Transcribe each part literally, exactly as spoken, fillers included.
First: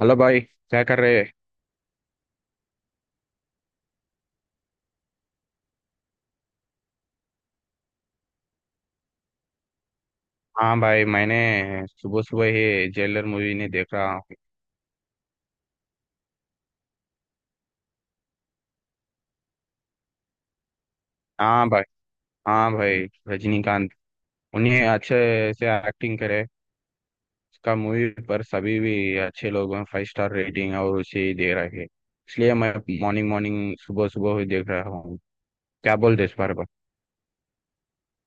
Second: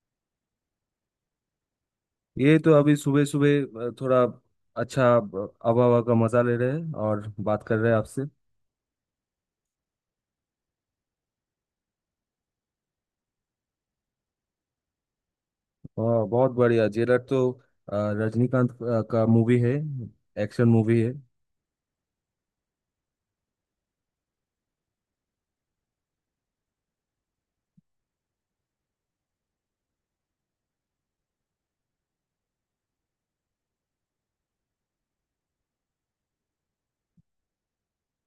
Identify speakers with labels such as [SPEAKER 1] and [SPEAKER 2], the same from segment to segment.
[SPEAKER 1] Hello भाई, क्या कर रहे?
[SPEAKER 2] ये तो अभी सुबह सुबह थोड़ा अच्छा अब- हवा हवा का मजा ले रहे हैं और बात कर रहे हैं आपसे।
[SPEAKER 1] हाँ भाई, मैंने सुबह सुबह ही जेलर मूवी ने देख रहा हूँ।
[SPEAKER 2] और बहुत बढ़िया। जेलर तो अ, रजनीकांत अ, का मूवी है। एक्शन मूवी है।
[SPEAKER 1] हाँ भाई, हाँ भाई, रजनीकांत उन्हें अच्छे से एक्टिंग करे। उसका मूवी पर सभी भी अच्छे लोग फाइव स्टार रेटिंग और उसे ही दे रहे हैं। इसलिए मैं मॉर्निंग मॉर्निंग सुबह सुबह ही देख रहा हूँ। क्या बोलते इस बारे पर?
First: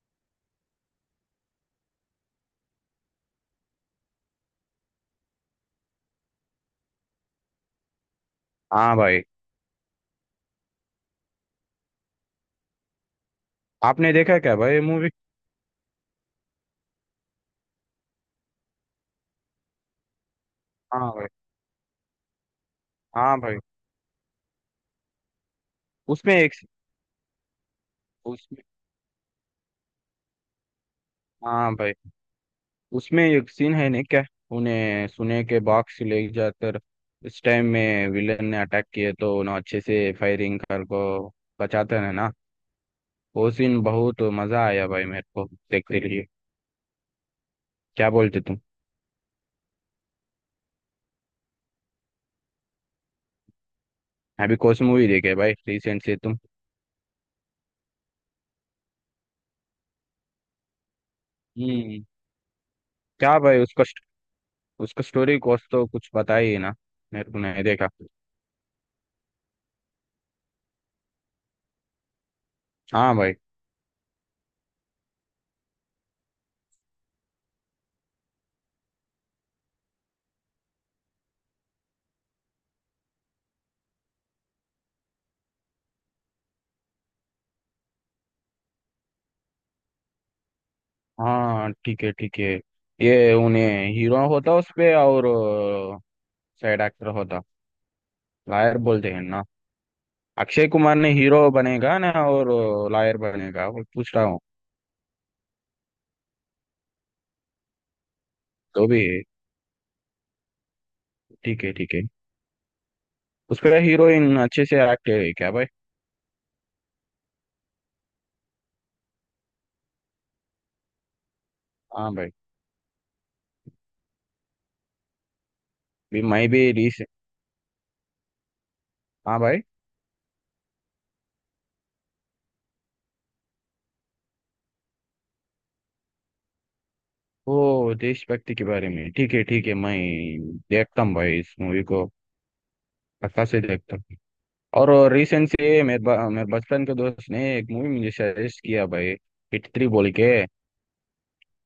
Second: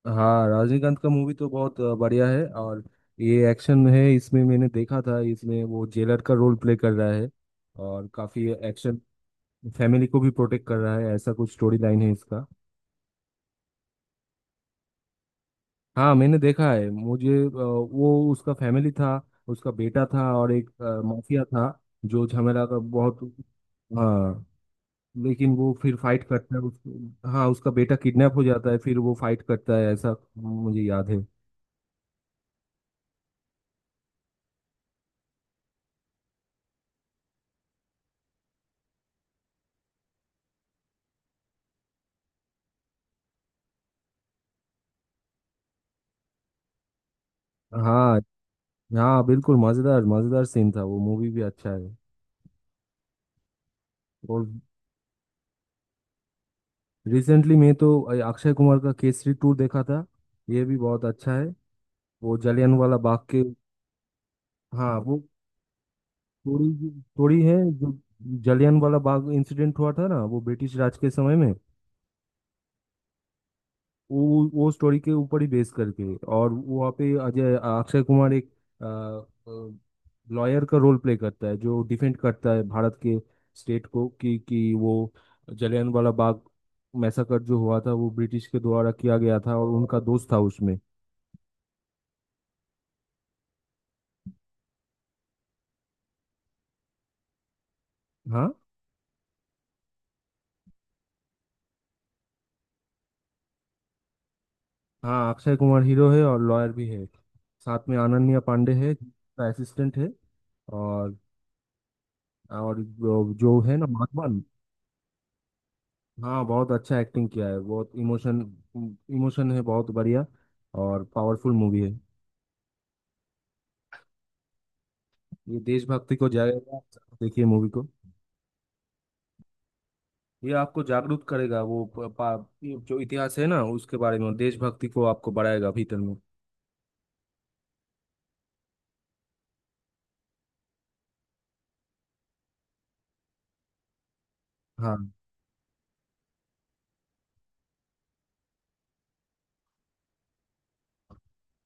[SPEAKER 2] हाँ, रजनीकांत का मूवी तो बहुत अ, बढ़िया है। और ये एक्शन है। इसमें मैंने देखा था, इसमें वो जेलर का रोल प्ले कर रहा है और काफी
[SPEAKER 1] हाँ
[SPEAKER 2] एक्शन
[SPEAKER 1] भाई।
[SPEAKER 2] फैमिली को भी प्रोटेक्ट कर रहा है। ऐसा कुछ स्टोरी लाइन है इसका।
[SPEAKER 1] आपने देखा क्या भाई मूवी?
[SPEAKER 2] हाँ, मैंने देखा है। मुझे अ, वो उसका फैमिली था, उसका बेटा था, और एक अ,
[SPEAKER 1] हाँ भाई,
[SPEAKER 2] माफिया था जो झमेला का बहुत।
[SPEAKER 1] हाँ भाई,
[SPEAKER 2] हाँ। लेकिन वो फिर फाइट
[SPEAKER 1] उसमें एक
[SPEAKER 2] करता है उसको। हाँ, उसका बेटा किडनैप हो
[SPEAKER 1] उसमें
[SPEAKER 2] जाता है, फिर वो फाइट करता है, ऐसा मुझे याद है।
[SPEAKER 1] हाँ भाई, उसमें एक सीन है नहीं क्या? उन्हें सुने के बॉक्स ले जाकर इस टाइम में विलन ने अटैक किए तो उन्हें अच्छे से फायरिंग कर को बचाते हैं ना। वो सीन बहुत मजा आया भाई मेरे को देखते लिए। क्या
[SPEAKER 2] हाँ।
[SPEAKER 1] बोलते तुम?
[SPEAKER 2] हाँ, बिल्कुल। मज़ेदार मज़ेदार सीन था वो। मूवी भी अच्छा है। और
[SPEAKER 1] अभी कौन सी मूवी देखे भाई रिसेंट से तुम?
[SPEAKER 2] रिसेंटली मैं तो अ, अक्षय कुमार का केसरी टू देखा था। ये भी बहुत अच्छा है।
[SPEAKER 1] हम्म।
[SPEAKER 2] वो जलियांवाला बाग
[SPEAKER 1] क्या
[SPEAKER 2] के।
[SPEAKER 1] भाई उसका स्ट-
[SPEAKER 2] हाँ,
[SPEAKER 1] उसका
[SPEAKER 2] वो
[SPEAKER 1] स्टोरी कुछ तो कुछ बताइए ना।
[SPEAKER 2] थोड़ी
[SPEAKER 1] मेरे को
[SPEAKER 2] थोड़ी है
[SPEAKER 1] नहीं देखा।
[SPEAKER 2] जो जलियांवाला बाग इंसिडेंट हुआ था ना, वो ब्रिटिश राज के समय में।
[SPEAKER 1] हाँ भाई।
[SPEAKER 2] वो वो स्टोरी के ऊपर ही बेस करके, और वहाँ पे अजय अक्षय कुमार एक लॉयर का रोल प्ले करता है, जो डिफेंड करता है भारत के स्टेट को कि कि वो जलियांवाला बाग मैसाकर जो हुआ था, वो ब्रिटिश के द्वारा किया गया था, और उनका दोस्त था उसमें।
[SPEAKER 1] हाँ, ठीक है, ठीक है। ये उन्हें हीरो होता उस पे और साइड एक्टर होता।
[SPEAKER 2] हाँ।
[SPEAKER 1] लायर बोलते हैं ना। अक्षय कुमार ने हीरो बनेगा ना और लॉयर बनेगा वो पूछ रहा हूँ।
[SPEAKER 2] हाँ, अक्षय कुमार हीरो है और लॉयर भी है। साथ में अनन्या पांडे
[SPEAKER 1] तो
[SPEAKER 2] है,
[SPEAKER 1] भी।
[SPEAKER 2] असिस्टेंट है। और
[SPEAKER 1] ठीक है, ठीक है।
[SPEAKER 2] और जो जो
[SPEAKER 1] उस पर
[SPEAKER 2] है ना,
[SPEAKER 1] हीरोइन
[SPEAKER 2] माधवन।
[SPEAKER 1] अच्छे से एक्ट है क्या भाई?
[SPEAKER 2] हाँ, बहुत अच्छा एक्टिंग किया है। बहुत इमोशन इमोशन है, बहुत बढ़िया। और पावरफुल मूवी है।
[SPEAKER 1] हाँ भाई।
[SPEAKER 2] ये देशभक्ति
[SPEAKER 1] भी
[SPEAKER 2] को
[SPEAKER 1] मैं भी
[SPEAKER 2] जाएगा।
[SPEAKER 1] रिस
[SPEAKER 2] देखिए मूवी को।
[SPEAKER 1] हाँ भाई।
[SPEAKER 2] ये आपको जागरूक करेगा वो प- पा, ये जो इतिहास है ना उसके बारे में। देशभक्ति को आपको बढ़ाएगा भीतर में।
[SPEAKER 1] वो देशभक्ति के बारे में, ठीक है, ठीक है, मैं देखता हूँ भाई इस मूवी को, पक्का से देखता हूँ। और
[SPEAKER 2] हाँ।
[SPEAKER 1] रिसेंट से मेरे ब- मेरे बचपन के दोस्त ने एक मूवी मुझे सजेस्ट किया भाई। हिट थ्री बोल के।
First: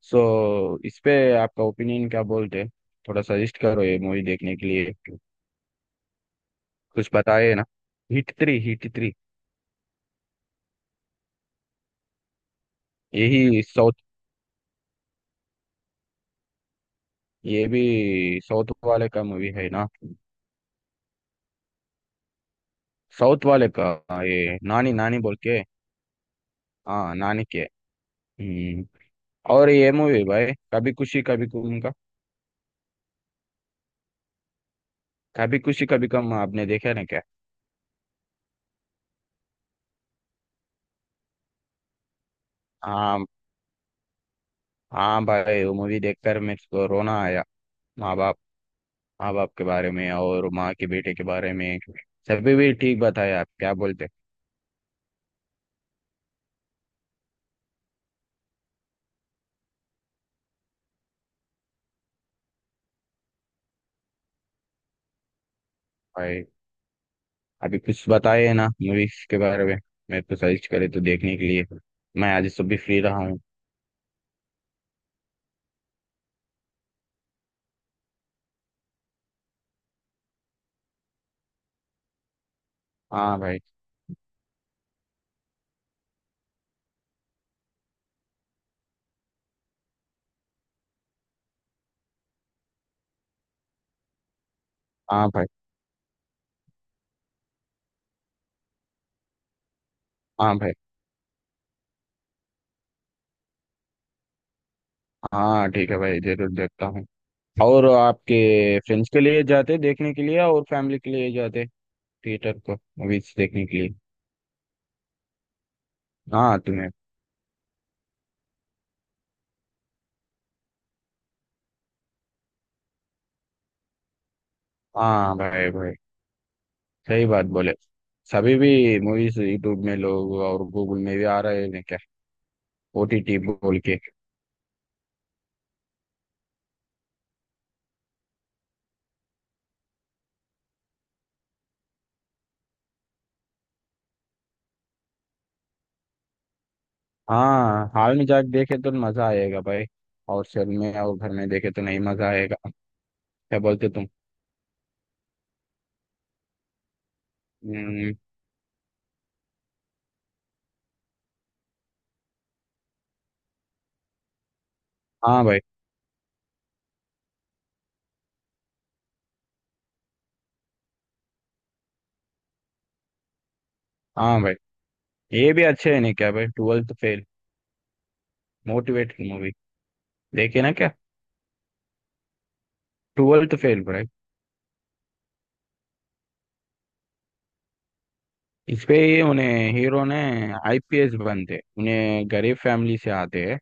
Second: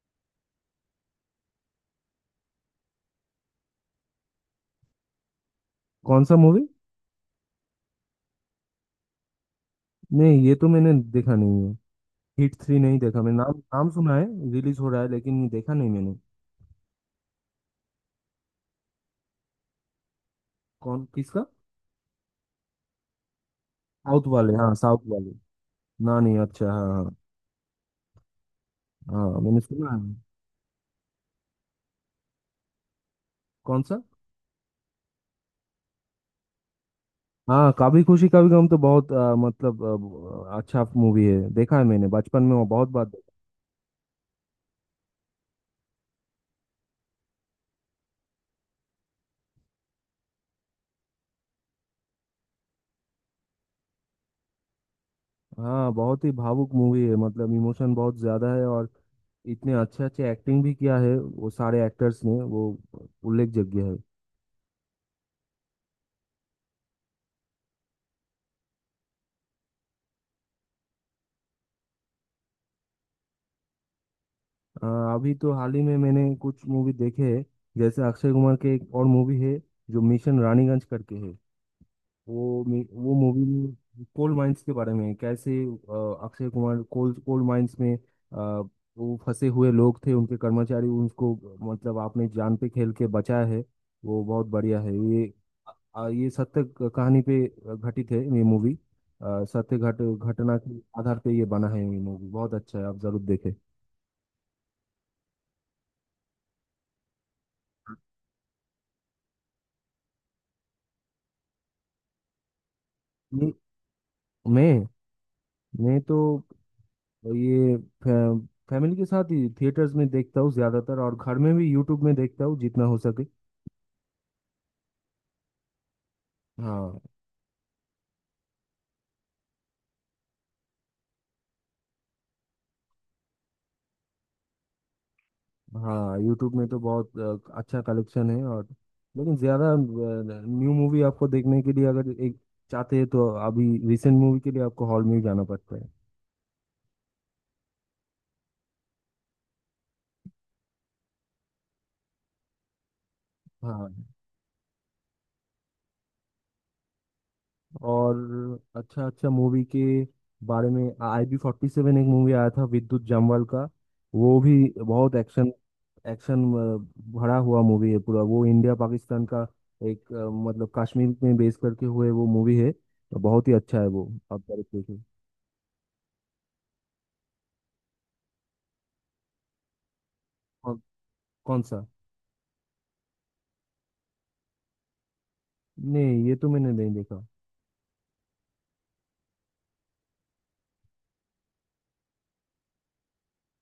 [SPEAKER 1] सो, इस पे आपका ओपिनियन क्या बोलते हैं? थोड़ा सजेस्ट करो ये मूवी देखने के लिए।
[SPEAKER 2] कौन सा मूवी?
[SPEAKER 1] कुछ बताए ना। Hit three, Hit three.
[SPEAKER 2] नहीं, ये तो मैंने देखा नहीं है। हिट थ्री नहीं देखा मैंने। नाम
[SPEAKER 1] यही
[SPEAKER 2] नाम
[SPEAKER 1] साउथ।
[SPEAKER 2] सुना है। रिलीज हो रहा है, लेकिन देखा नहीं मैंने।
[SPEAKER 1] ये भी साउथ वाले का मूवी है ना?
[SPEAKER 2] कौन किसका?
[SPEAKER 1] साउथ वाले का। हाँ,
[SPEAKER 2] साउथ वाले।
[SPEAKER 1] ये
[SPEAKER 2] हाँ,
[SPEAKER 1] नानी
[SPEAKER 2] साउथ
[SPEAKER 1] नानी
[SPEAKER 2] वाले।
[SPEAKER 1] बोल के।
[SPEAKER 2] ना, नहीं। अच्छा, हाँ।
[SPEAKER 1] हाँ नानी के। हम्म।
[SPEAKER 2] हाँ। हाँ, मैंने
[SPEAKER 1] और ये
[SPEAKER 2] सुना है।
[SPEAKER 1] मूवी भाई कभी खुशी कभी गम का।
[SPEAKER 2] कौन सा?
[SPEAKER 1] कभी खुशी कभी गम आपने देखा ना क्या?
[SPEAKER 2] हाँ, कभी खुशी कभी गम तो बहुत अ, मतलब अ, अच्छा मूवी है। देखा है मैंने बचपन में, वो बहुत बार
[SPEAKER 1] हाँ।
[SPEAKER 2] देखा।
[SPEAKER 1] हाँ भाई, वो मूवी देखकर मेरे को रोना आया। माँ बाप माँ बाप के बारे में और माँ के बेटे के बारे में। सभी भी ठीक बताया आप, क्या बोलते?
[SPEAKER 2] हाँ, बहुत ही भावुक मूवी है, मतलब इमोशन बहुत ज्यादा है। और इतने अच्छे अच्छे एक्टिंग भी किया है वो सारे एक्टर्स ने, वो उल्लेखযোग्य है।
[SPEAKER 1] भाई, अभी कुछ बताए है ना मूवीज के बारे में। मैं तो सर्च करे तो देखने के लिए। मैं आज सब भी फ्री रहा हूँ।
[SPEAKER 2] अ, अभी तो हाल ही में मैंने कुछ मूवी देखे हैं, जैसे अक्षय कुमार के एक और मूवी है जो मिशन रानीगंज करके है। वो मे- वो
[SPEAKER 1] हाँ भाई,
[SPEAKER 2] मूवी कोल माइंस के बारे में है। कैसे अ, Akshay Kumar coal coal mines में अ, वो फंसे हुए लोग थे, उनके कर्मचारी, उनको मतलब आपने जान पे खेल के बचाया है। वो बहुत बढ़िया है ये।
[SPEAKER 1] हाँ भाई,
[SPEAKER 2] अ, ये सत्य क- कहानी पे घटित है ये मूवी। सत्य घट
[SPEAKER 1] हाँ
[SPEAKER 2] घटना
[SPEAKER 1] भाई।
[SPEAKER 2] के आधार पे ये बना है। ये मूवी बहुत अच्छा है, आप जरूर देखें।
[SPEAKER 1] हाँ ठीक है भाई, जरूर देखता हूँ। और आपके फ्रेंड्स के लिए जाते देखने के लिए और फैमिली के लिए जाते थिएटर को मूवीज
[SPEAKER 2] मैं
[SPEAKER 1] देखने के लिए।
[SPEAKER 2] मैं मैं तो
[SPEAKER 1] हाँ तुम्हें।
[SPEAKER 2] ये फै, फैमिली के साथ ही थिएटर्स में देखता हूँ ज्यादातर, और घर में भी यूट्यूब में देखता हूँ जितना हो सके।
[SPEAKER 1] हाँ भाई, भाई,
[SPEAKER 2] हाँ।
[SPEAKER 1] सही बात बोले। सभी भी मूवीज यूट्यूब में लोग और गूगल में भी आ रहे हैं क्या? ओटीटी बोल के।
[SPEAKER 2] हाँ, यूट्यूब में तो बहुत अ, अच्छा कलेक्शन है। और लेकिन ज़्यादा न्यू मूवी आपको देखने के लिए अगर एक चाहते हैं, तो अभी रिसेंट मूवी के लिए आपको हॉल में ही जाना पड़ता है।
[SPEAKER 1] हाँ, हाल में जाके देखे तो मजा आएगा भाई। और शहर में और घर में देखे तो नहीं मजा आएगा। क्या बोलते
[SPEAKER 2] हाँ।
[SPEAKER 1] तुम? हम्म,
[SPEAKER 2] और अच्छा अच्छा मूवी के बारे में, आई बी फोर्टी सेवन एक मूवी आया था, विद्युत जामवाल का। वो भी बहुत
[SPEAKER 1] हाँ
[SPEAKER 2] एक्शन,
[SPEAKER 1] भाई,
[SPEAKER 2] एक्शन भरा हुआ मूवी है पूरा। वो इंडिया पाकिस्तान का एक अ, मतलब कश्मीर में बेस करके हुए वो मूवी है। तो बहुत ही अच्छा है वो, आप
[SPEAKER 1] हाँ भाई।
[SPEAKER 2] जरूर देखिए।
[SPEAKER 1] ये भी अच्छे है नहीं क्या भाई ट्वेल्थ फेल मोटिवेटेड मूवी देखे ना
[SPEAKER 2] कौन
[SPEAKER 1] क्या?
[SPEAKER 2] कौन सा?
[SPEAKER 1] ट्वेल्थ फेल भाई।
[SPEAKER 2] नहीं, ये तो मैंने नहीं देखा।
[SPEAKER 1] इस पे ही उन्हें हीरो ने आईपीएस बनते, उन्हें गरीब फैमिली से आते हैं।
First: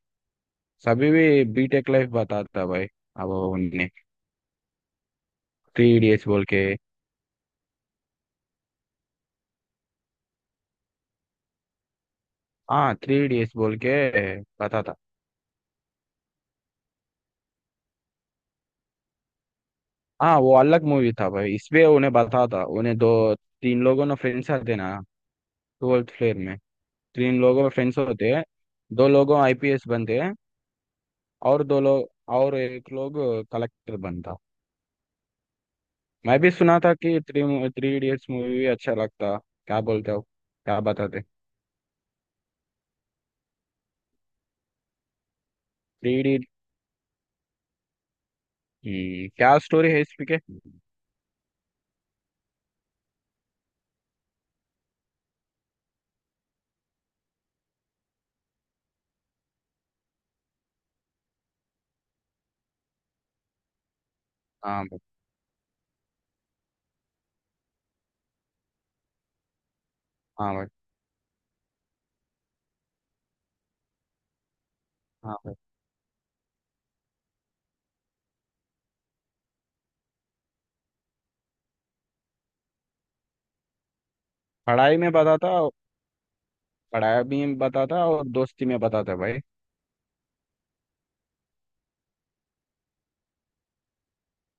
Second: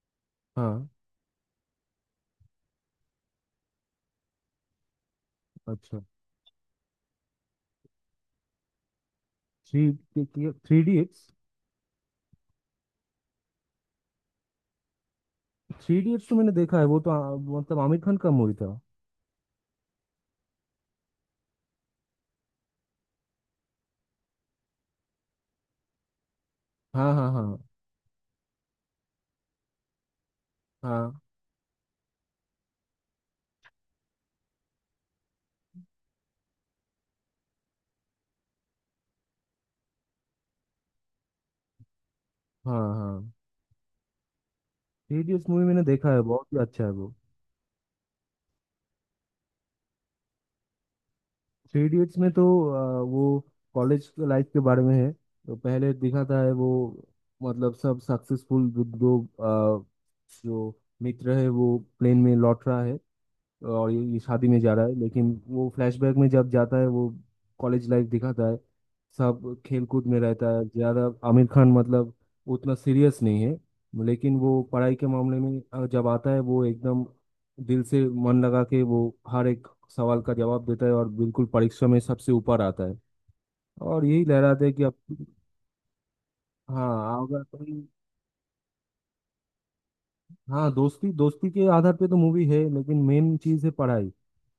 [SPEAKER 2] हाँ,
[SPEAKER 1] सभी भी बीटेक लाइफ बताता भाई। अब उन्हें थ्री
[SPEAKER 2] अच्छा।
[SPEAKER 1] इडियट्स बोल के।
[SPEAKER 2] Three three idiots.
[SPEAKER 1] हाँ, थ्री इडियट्स बोल के बताता।
[SPEAKER 2] थ्री इडियट्स तो मैंने देखा है, वो तो आ, मतलब आमिर खान का मूवी था।
[SPEAKER 1] हाँ, वो अलग मूवी था भाई, इसमें उन्हें बता था उन्हें दो तीन लोगों ने फ्रेंड्स आते ना। ट्वेल्थ फ्लेयर में।
[SPEAKER 2] हाँ, हाँ,
[SPEAKER 1] तीन लोगों में
[SPEAKER 2] हाँ,
[SPEAKER 1] फ्रेंड्स होते हैं। दो लोगों आईपीएस बनते हैं।
[SPEAKER 2] हाँ,
[SPEAKER 1] और दो लोग और एक लोग कलेक्टर बनता। मैं भी सुना था कि थ्री थ्री इडियट्स मूवी भी अच्छा लगता। क्या बोलते हो? क्या बताते?
[SPEAKER 2] हाँ, हाँ। थ्री इडियट्स मूवी मैंने देखा
[SPEAKER 1] थ्री
[SPEAKER 2] है,
[SPEAKER 1] इडियट।
[SPEAKER 2] बहुत ही अच्छा है वो।
[SPEAKER 1] क्या स्टोरी है इसमें के?
[SPEAKER 2] थ्री इडियट्स में तो आ, वो कॉलेज लाइफ के बारे में है। तो पहले दिखाता है वो, मतलब सब सक्सेसफुल, जो दो, आ, जो मित्र है वो प्लेन में लौट रहा है, और ये, ये शादी में जा
[SPEAKER 1] हाँ
[SPEAKER 2] रहा है,
[SPEAKER 1] भाई,
[SPEAKER 2] लेकिन वो फ्लैशबैक में जब जाता है वो कॉलेज लाइफ दिखाता है। सब खेलकूद में रहता
[SPEAKER 1] हाँ
[SPEAKER 2] है
[SPEAKER 1] भाई,
[SPEAKER 2] ज़्यादा आमिर खान, मतलब उतना सीरियस नहीं है। लेकिन वो पढ़ाई के
[SPEAKER 1] हाँ
[SPEAKER 2] मामले
[SPEAKER 1] भाई।
[SPEAKER 2] में अ, जब आता है, वो एकदम दिल से मन लगा के वो हर एक सवाल का जवाब देता है, और बिल्कुल परीक्षा में सबसे ऊपर आता है। और यही लहराता है कि अब।
[SPEAKER 1] पढ़ाई में बताता।
[SPEAKER 2] हाँ,
[SPEAKER 1] पढ़ाई
[SPEAKER 2] अगर
[SPEAKER 1] भी
[SPEAKER 2] कोई।
[SPEAKER 1] बताता और दोस्ती में बताता भाई।
[SPEAKER 2] हाँ, दोस्ती दोस्ती के आधार पे तो मूवी है, लेकिन मेन चीज़ है पढ़ाई।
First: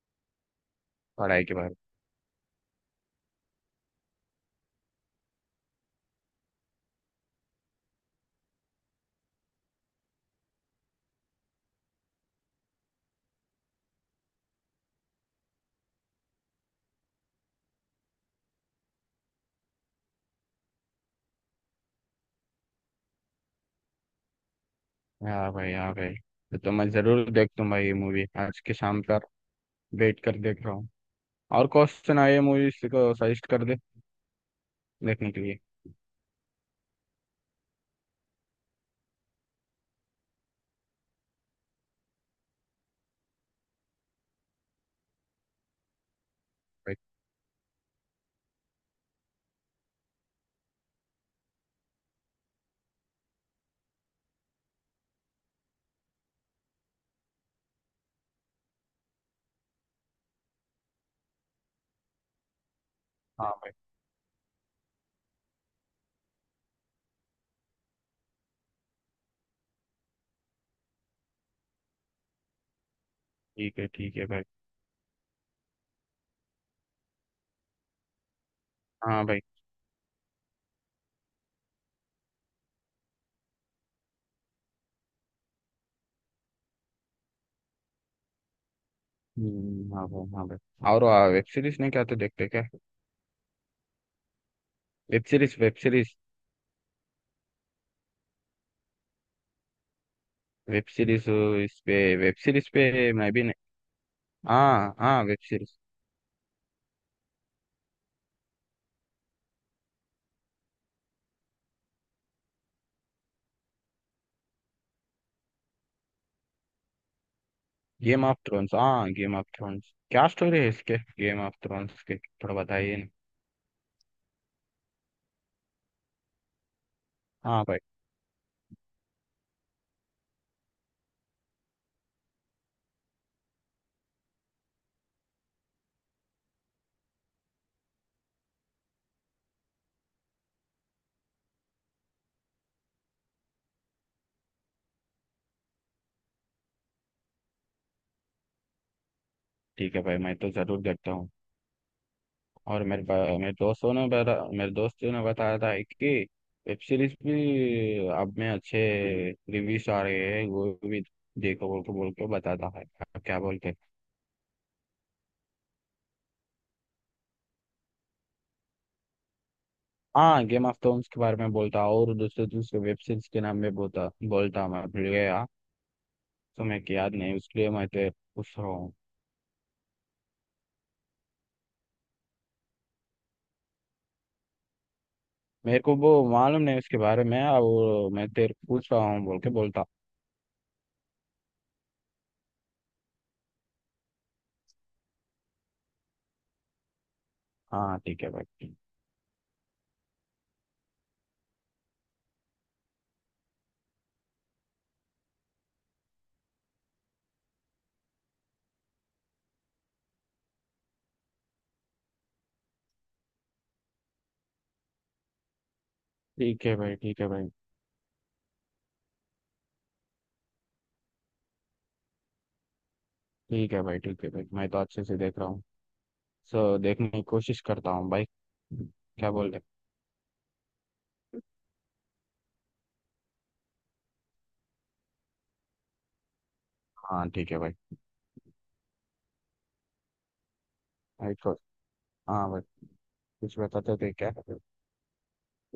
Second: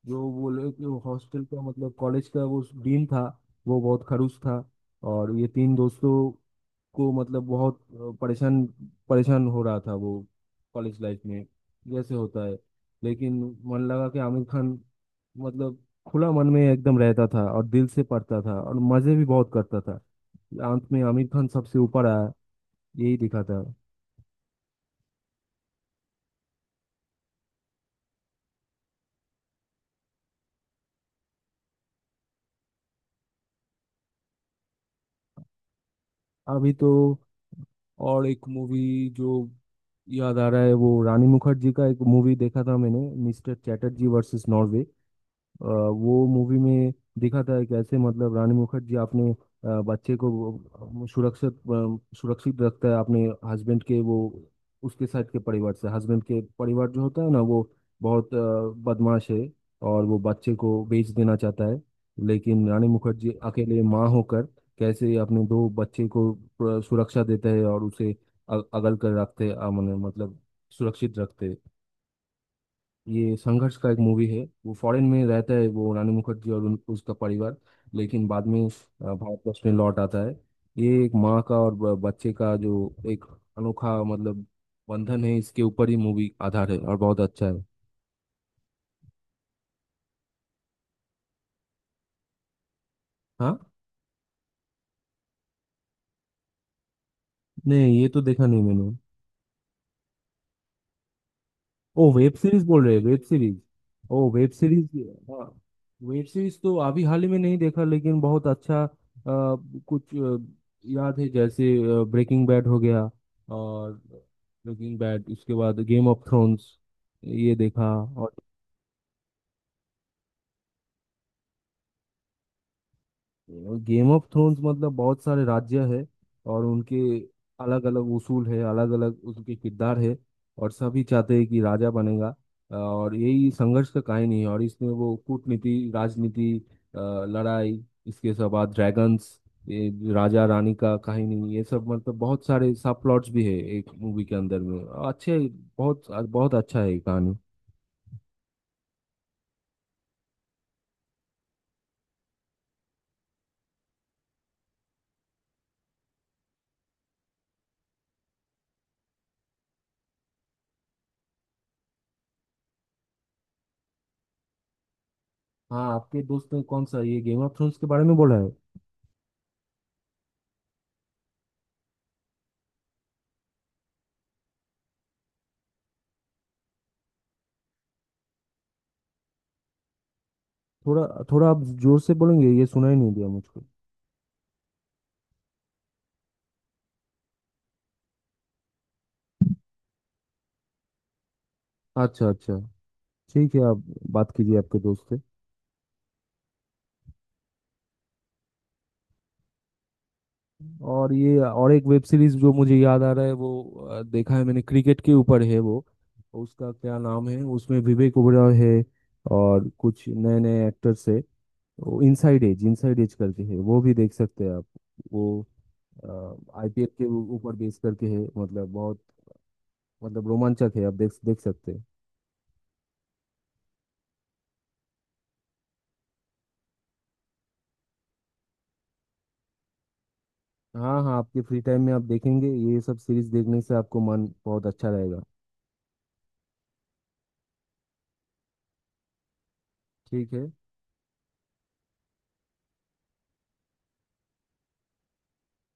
[SPEAKER 2] जो वो लोग, जो हॉस्टल
[SPEAKER 1] पढ़ाई के
[SPEAKER 2] का
[SPEAKER 1] बारे में।
[SPEAKER 2] मतलब कॉलेज का वो डीन था, वो बहुत खड़ूस था। और ये तीन दोस्तों को मतलब बहुत अ, परेशान परेशान हो रहा था वो कॉलेज लाइफ में, जैसे होता है। लेकिन मन लगा कि आमिर खान, मतलब खुला मन में एकदम रहता था और दिल से पढ़ता था, और मज़े भी बहुत करता था। अंत में आमिर खान सबसे ऊपर आया, यही दिखा था।
[SPEAKER 1] हाँ भाई, हाँ भाई। तो, तो मैं जरूर देखता हूँ भाई ये मूवी आज के शाम तक। वेट कर देख रहा हूँ। और क्वेश्चन आए मूवीज को सजेस्ट कर दे देखने के लिए।
[SPEAKER 2] अभी तो और एक मूवी जो याद आ रहा है, वो रानी मुखर्जी का एक मूवी देखा था मैंने, मिस्टर चैटर्जी वर्सेस नॉर्वे। अ, वो मूवी में
[SPEAKER 1] भाई।
[SPEAKER 2] दिखा था कैसे, मतलब रानी मुखर्जी अपने अ, बच्चे को वो सुरक्षित अ, सुरक्षित रखता है अपने हस्बैंड के, वो उसके साइड के परिवार से। हस्बैंड के परिवार जो होता है ना, वो बहुत अ, बदमाश है और वो बच्चे को बेच देना चाहता है। लेकिन रानी मुखर्जी
[SPEAKER 1] हाँ भाई।
[SPEAKER 2] अकेले माँ होकर कैसे अपने दो बच्चे को अ, सुरक्षा देते हैं और उसे अ- अगल कर रखते अ, मतलब सुरक्षित रखते हैं। ये संघर्ष
[SPEAKER 1] ठीक है,
[SPEAKER 2] का एक
[SPEAKER 1] ठीक
[SPEAKER 2] मूवी
[SPEAKER 1] है भाई।
[SPEAKER 2] है। वो फॉरेन में रहता है वो रानी मुखर्जी और उन, उसका परिवार, लेकिन बाद में अ,
[SPEAKER 1] हाँ भाई।
[SPEAKER 2] भारतवर्ष में लौट आता है। ये एक माँ का और ब- बच्चे का जो एक अनोखा, मतलब बंधन है, इसके ऊपर ही मूवी आधार है और बहुत अच्छा है।
[SPEAKER 1] हम्म, हाँ भाई, हाँ भाई। और वेब सीरीज नहीं क्या तो देखते क्या?
[SPEAKER 2] हाँ।
[SPEAKER 1] Web series, web series.
[SPEAKER 2] नहीं, ये तो देखा नहीं मैंने।
[SPEAKER 1] वेब सीरीज इस पे
[SPEAKER 2] ओ, वेब
[SPEAKER 1] वेब
[SPEAKER 2] सीरीज
[SPEAKER 1] सीरीज
[SPEAKER 2] बोल रहे हैं,
[SPEAKER 1] पे
[SPEAKER 2] वेब
[SPEAKER 1] मैं भी
[SPEAKER 2] सीरीज।
[SPEAKER 1] नहीं।
[SPEAKER 2] ओ, वेब सीरीज।
[SPEAKER 1] हाँ, हाँ, वेब
[SPEAKER 2] हाँ,
[SPEAKER 1] सीरीज।
[SPEAKER 2] वेब सीरीज तो अभी हाल ही में नहीं देखा, लेकिन बहुत अच्छा अ, कुछ अ, याद है, जैसे ब्रेकिंग बैड हो गया। और ब्रेकिंग बैड, उसके बाद गेम ऑफ थ्रोन्स, ये देखा।
[SPEAKER 1] गेम
[SPEAKER 2] और
[SPEAKER 1] ऑफ थ्रोन्स, हाँ गेम ऑफ थ्रोन्स क्या स्टोरी है इसके गेम ऑफ थ्रोन्स के थोड़ा बताइए ना?
[SPEAKER 2] गेम ऑफ थ्रोन्स मतलब बहुत सारे राज्य है, और उनके
[SPEAKER 1] हाँ भाई।
[SPEAKER 2] अलग अलग उसूल है, अलग अलग उनके किरदार है। और सभी चाहते हैं कि राजा बनेगा, और यही संघर्ष का कहानी है। और इसमें वो कूटनीति, राजनीति, अ, लड़ाई, इसके सब बाद ड्रैगन्स, ये राजा रानी का कहानी, ये सब, मतलब बहुत सारे सब प्लॉट्स भी है एक मूवी के अंदर में। अच्छे, बहुत बहुत अच्छा है ये कहानी।
[SPEAKER 1] ठीक है भाई, मैं तो जरूर देखता हूँ। और मेरे पा- मेरे दोस्तों ने बता मेरे दोस्त ने बताया था कि वेब सीरीज भी अब में अच्छे रिव्यूज आ रहे हैं वो भी देखो बोल के बोल के बताता है। आप क्या बोलते हैं?
[SPEAKER 2] हाँ, आपके दोस्त ने कौन सा, ये गेम ऑफ थ्रोन्स के बारे में बोला है?
[SPEAKER 1] हाँ, गेम ऑफ थ्रोन्स के बारे में बोलता और दूसरे दूसरे वेब सीरीज के नाम में बोलता बोलता मैं भूल गया। तो मैं क्या याद नहीं उसके लिए मैं तेरे पूछ रहा हूँ।
[SPEAKER 2] थोड़ा थोड़ा आप जोर से बोलेंगे, ये सुनाई नहीं दिया मुझको।
[SPEAKER 1] मेरे को वो मालूम नहीं उसके बारे में और मैं तेरे को पूछ रहा हूँ बोल के बोलता।
[SPEAKER 2] अच्छा अच्छा। ठीक है, आप बात कीजिए आपके दोस्त से।
[SPEAKER 1] हाँ, ठीक है भाई।
[SPEAKER 2] और ये और एक वेब सीरीज जो मुझे याद आ रहा है, वो अ, देखा है मैंने। क्रिकेट के ऊपर है वो, उसका क्या नाम है, उसमें विवेक ओबेरॉय है और कुछ नए नए एक्टर्स है। वो इनसाइड एज, इनसाइड एज करके है, वो भी देख सकते हैं आप। वो
[SPEAKER 1] ठीक है
[SPEAKER 2] आई पी एल
[SPEAKER 1] भाई,
[SPEAKER 2] के
[SPEAKER 1] ठीक है भाई,
[SPEAKER 2] ऊपर बेस करके है, मतलब बहुत मतलब रोमांचक है। आप देख देख सकते हैं।
[SPEAKER 1] ठीक है भाई। ठीक है भाई मैं तो अच्छे से देख रहा हूँ। सो, देखने की कोशिश करता हूँ भाई। क्या बोल रहे?
[SPEAKER 2] हाँ। हाँ, आपके फ्री टाइम में आप देखेंगे, ये सब सीरीज देखने से आपको मन बहुत अच्छा रहेगा।
[SPEAKER 1] हाँ ठीक है भाई।
[SPEAKER 2] ठीक है।
[SPEAKER 1] राइट को। हाँ भाई। कुछ बताते थे क्या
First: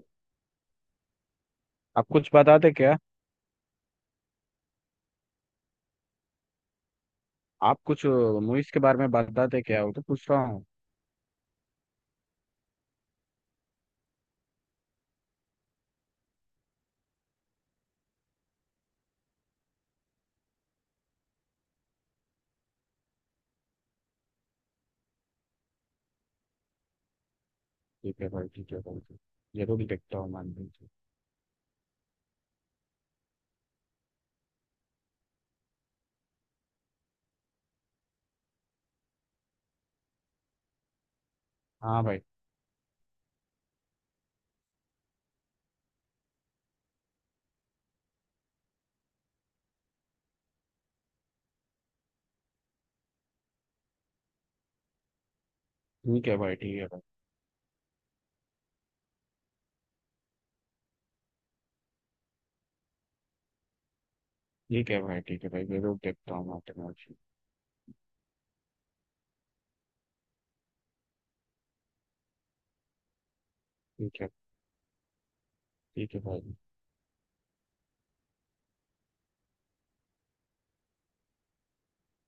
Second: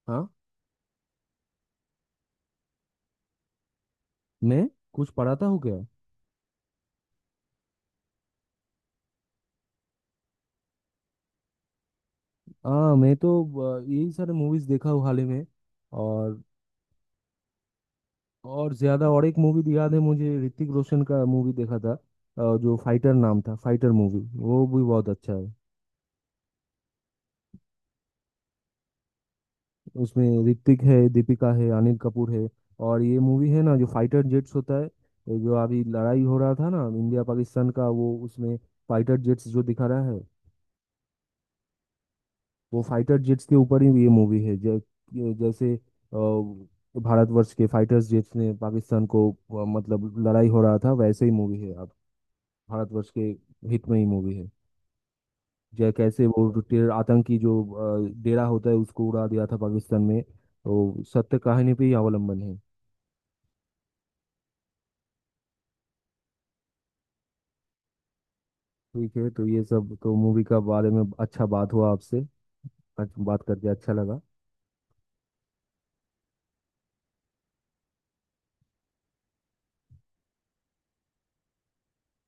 [SPEAKER 2] हाँ,
[SPEAKER 1] आप? कुछ बताते क्या?
[SPEAKER 2] मैं कुछ पढ़ाता हूँ क्या?
[SPEAKER 1] आप कुछ मूवीज के बारे में बताते क्या, वो तो पूछ रहा हूँ?
[SPEAKER 2] हाँ, मैं तो अ, यही सारे मूवीज देखा हूँ हाल ही में। और और ज्यादा और एक मूवी याद है मुझे। ऋतिक रोशन का मूवी देखा था अ, जो फाइटर नाम था, फाइटर मूवी, वो भी बहुत अच्छा है।
[SPEAKER 1] ठीक है भाई, ठीक है भाई, जरूर देखता हूँ
[SPEAKER 2] उसमें
[SPEAKER 1] मान
[SPEAKER 2] ऋतिक
[SPEAKER 1] लीजिए।
[SPEAKER 2] है, दीपिका है, अनिल कपूर है। और ये मूवी है ना, जो फाइटर जेट्स होता है, ये जो अभी लड़ाई हो रहा था ना, इंडिया पाकिस्तान का, वो उसमें फाइटर जेट्स जो दिखा रहा है,
[SPEAKER 1] हाँ भाई।
[SPEAKER 2] वो फाइटर जेट्स के ऊपर ही ये मूवी है। जै, जैसे अ, भारतवर्ष के फाइटर्स जेट्स ने पाकिस्तान को अ, मतलब लड़ाई हो रहा था, वैसे ही मूवी है। अब भारतवर्ष के हित में ही मूवी है। जै कैसे
[SPEAKER 1] ठीक है
[SPEAKER 2] वो
[SPEAKER 1] भाई, ठीक है
[SPEAKER 2] टेर-
[SPEAKER 1] भाई,
[SPEAKER 2] आतंकी जो अ, डेरा होता है उसको उड़ा दिया था पाकिस्तान में, तो सत्य कहानी पे ही अवलंबन है।
[SPEAKER 1] ठीक है भाई, ठीक है भाई, जरूर देखता हूँ माउंटेन मौसी।
[SPEAKER 2] ठीक है, तो ये सब तो मूवी का बारे में अच्छा बात हुआ आपसे। आज बात करके अच्छा लगा।
[SPEAKER 1] ठीक है, ठीक है भाई।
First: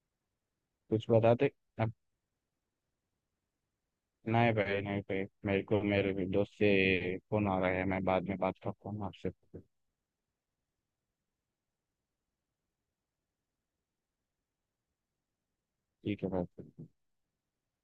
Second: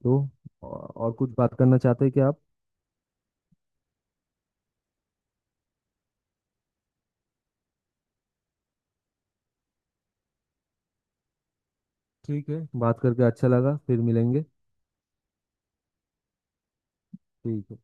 [SPEAKER 2] तो और
[SPEAKER 1] कुछ
[SPEAKER 2] और कुछ
[SPEAKER 1] बताते
[SPEAKER 2] बात करना
[SPEAKER 1] अब?
[SPEAKER 2] चाहते हैं क्या आप?
[SPEAKER 1] नहीं भाई, नहीं भाई, मेरे को मेरे दोस्त से फोन आ रहा है, मैं बाद में बात करता हूँ आपसे।
[SPEAKER 2] ठीक है, बात करके अच्छा लगा, फिर मिलेंगे।
[SPEAKER 1] ठीक है भाई।
[SPEAKER 2] ठीक है।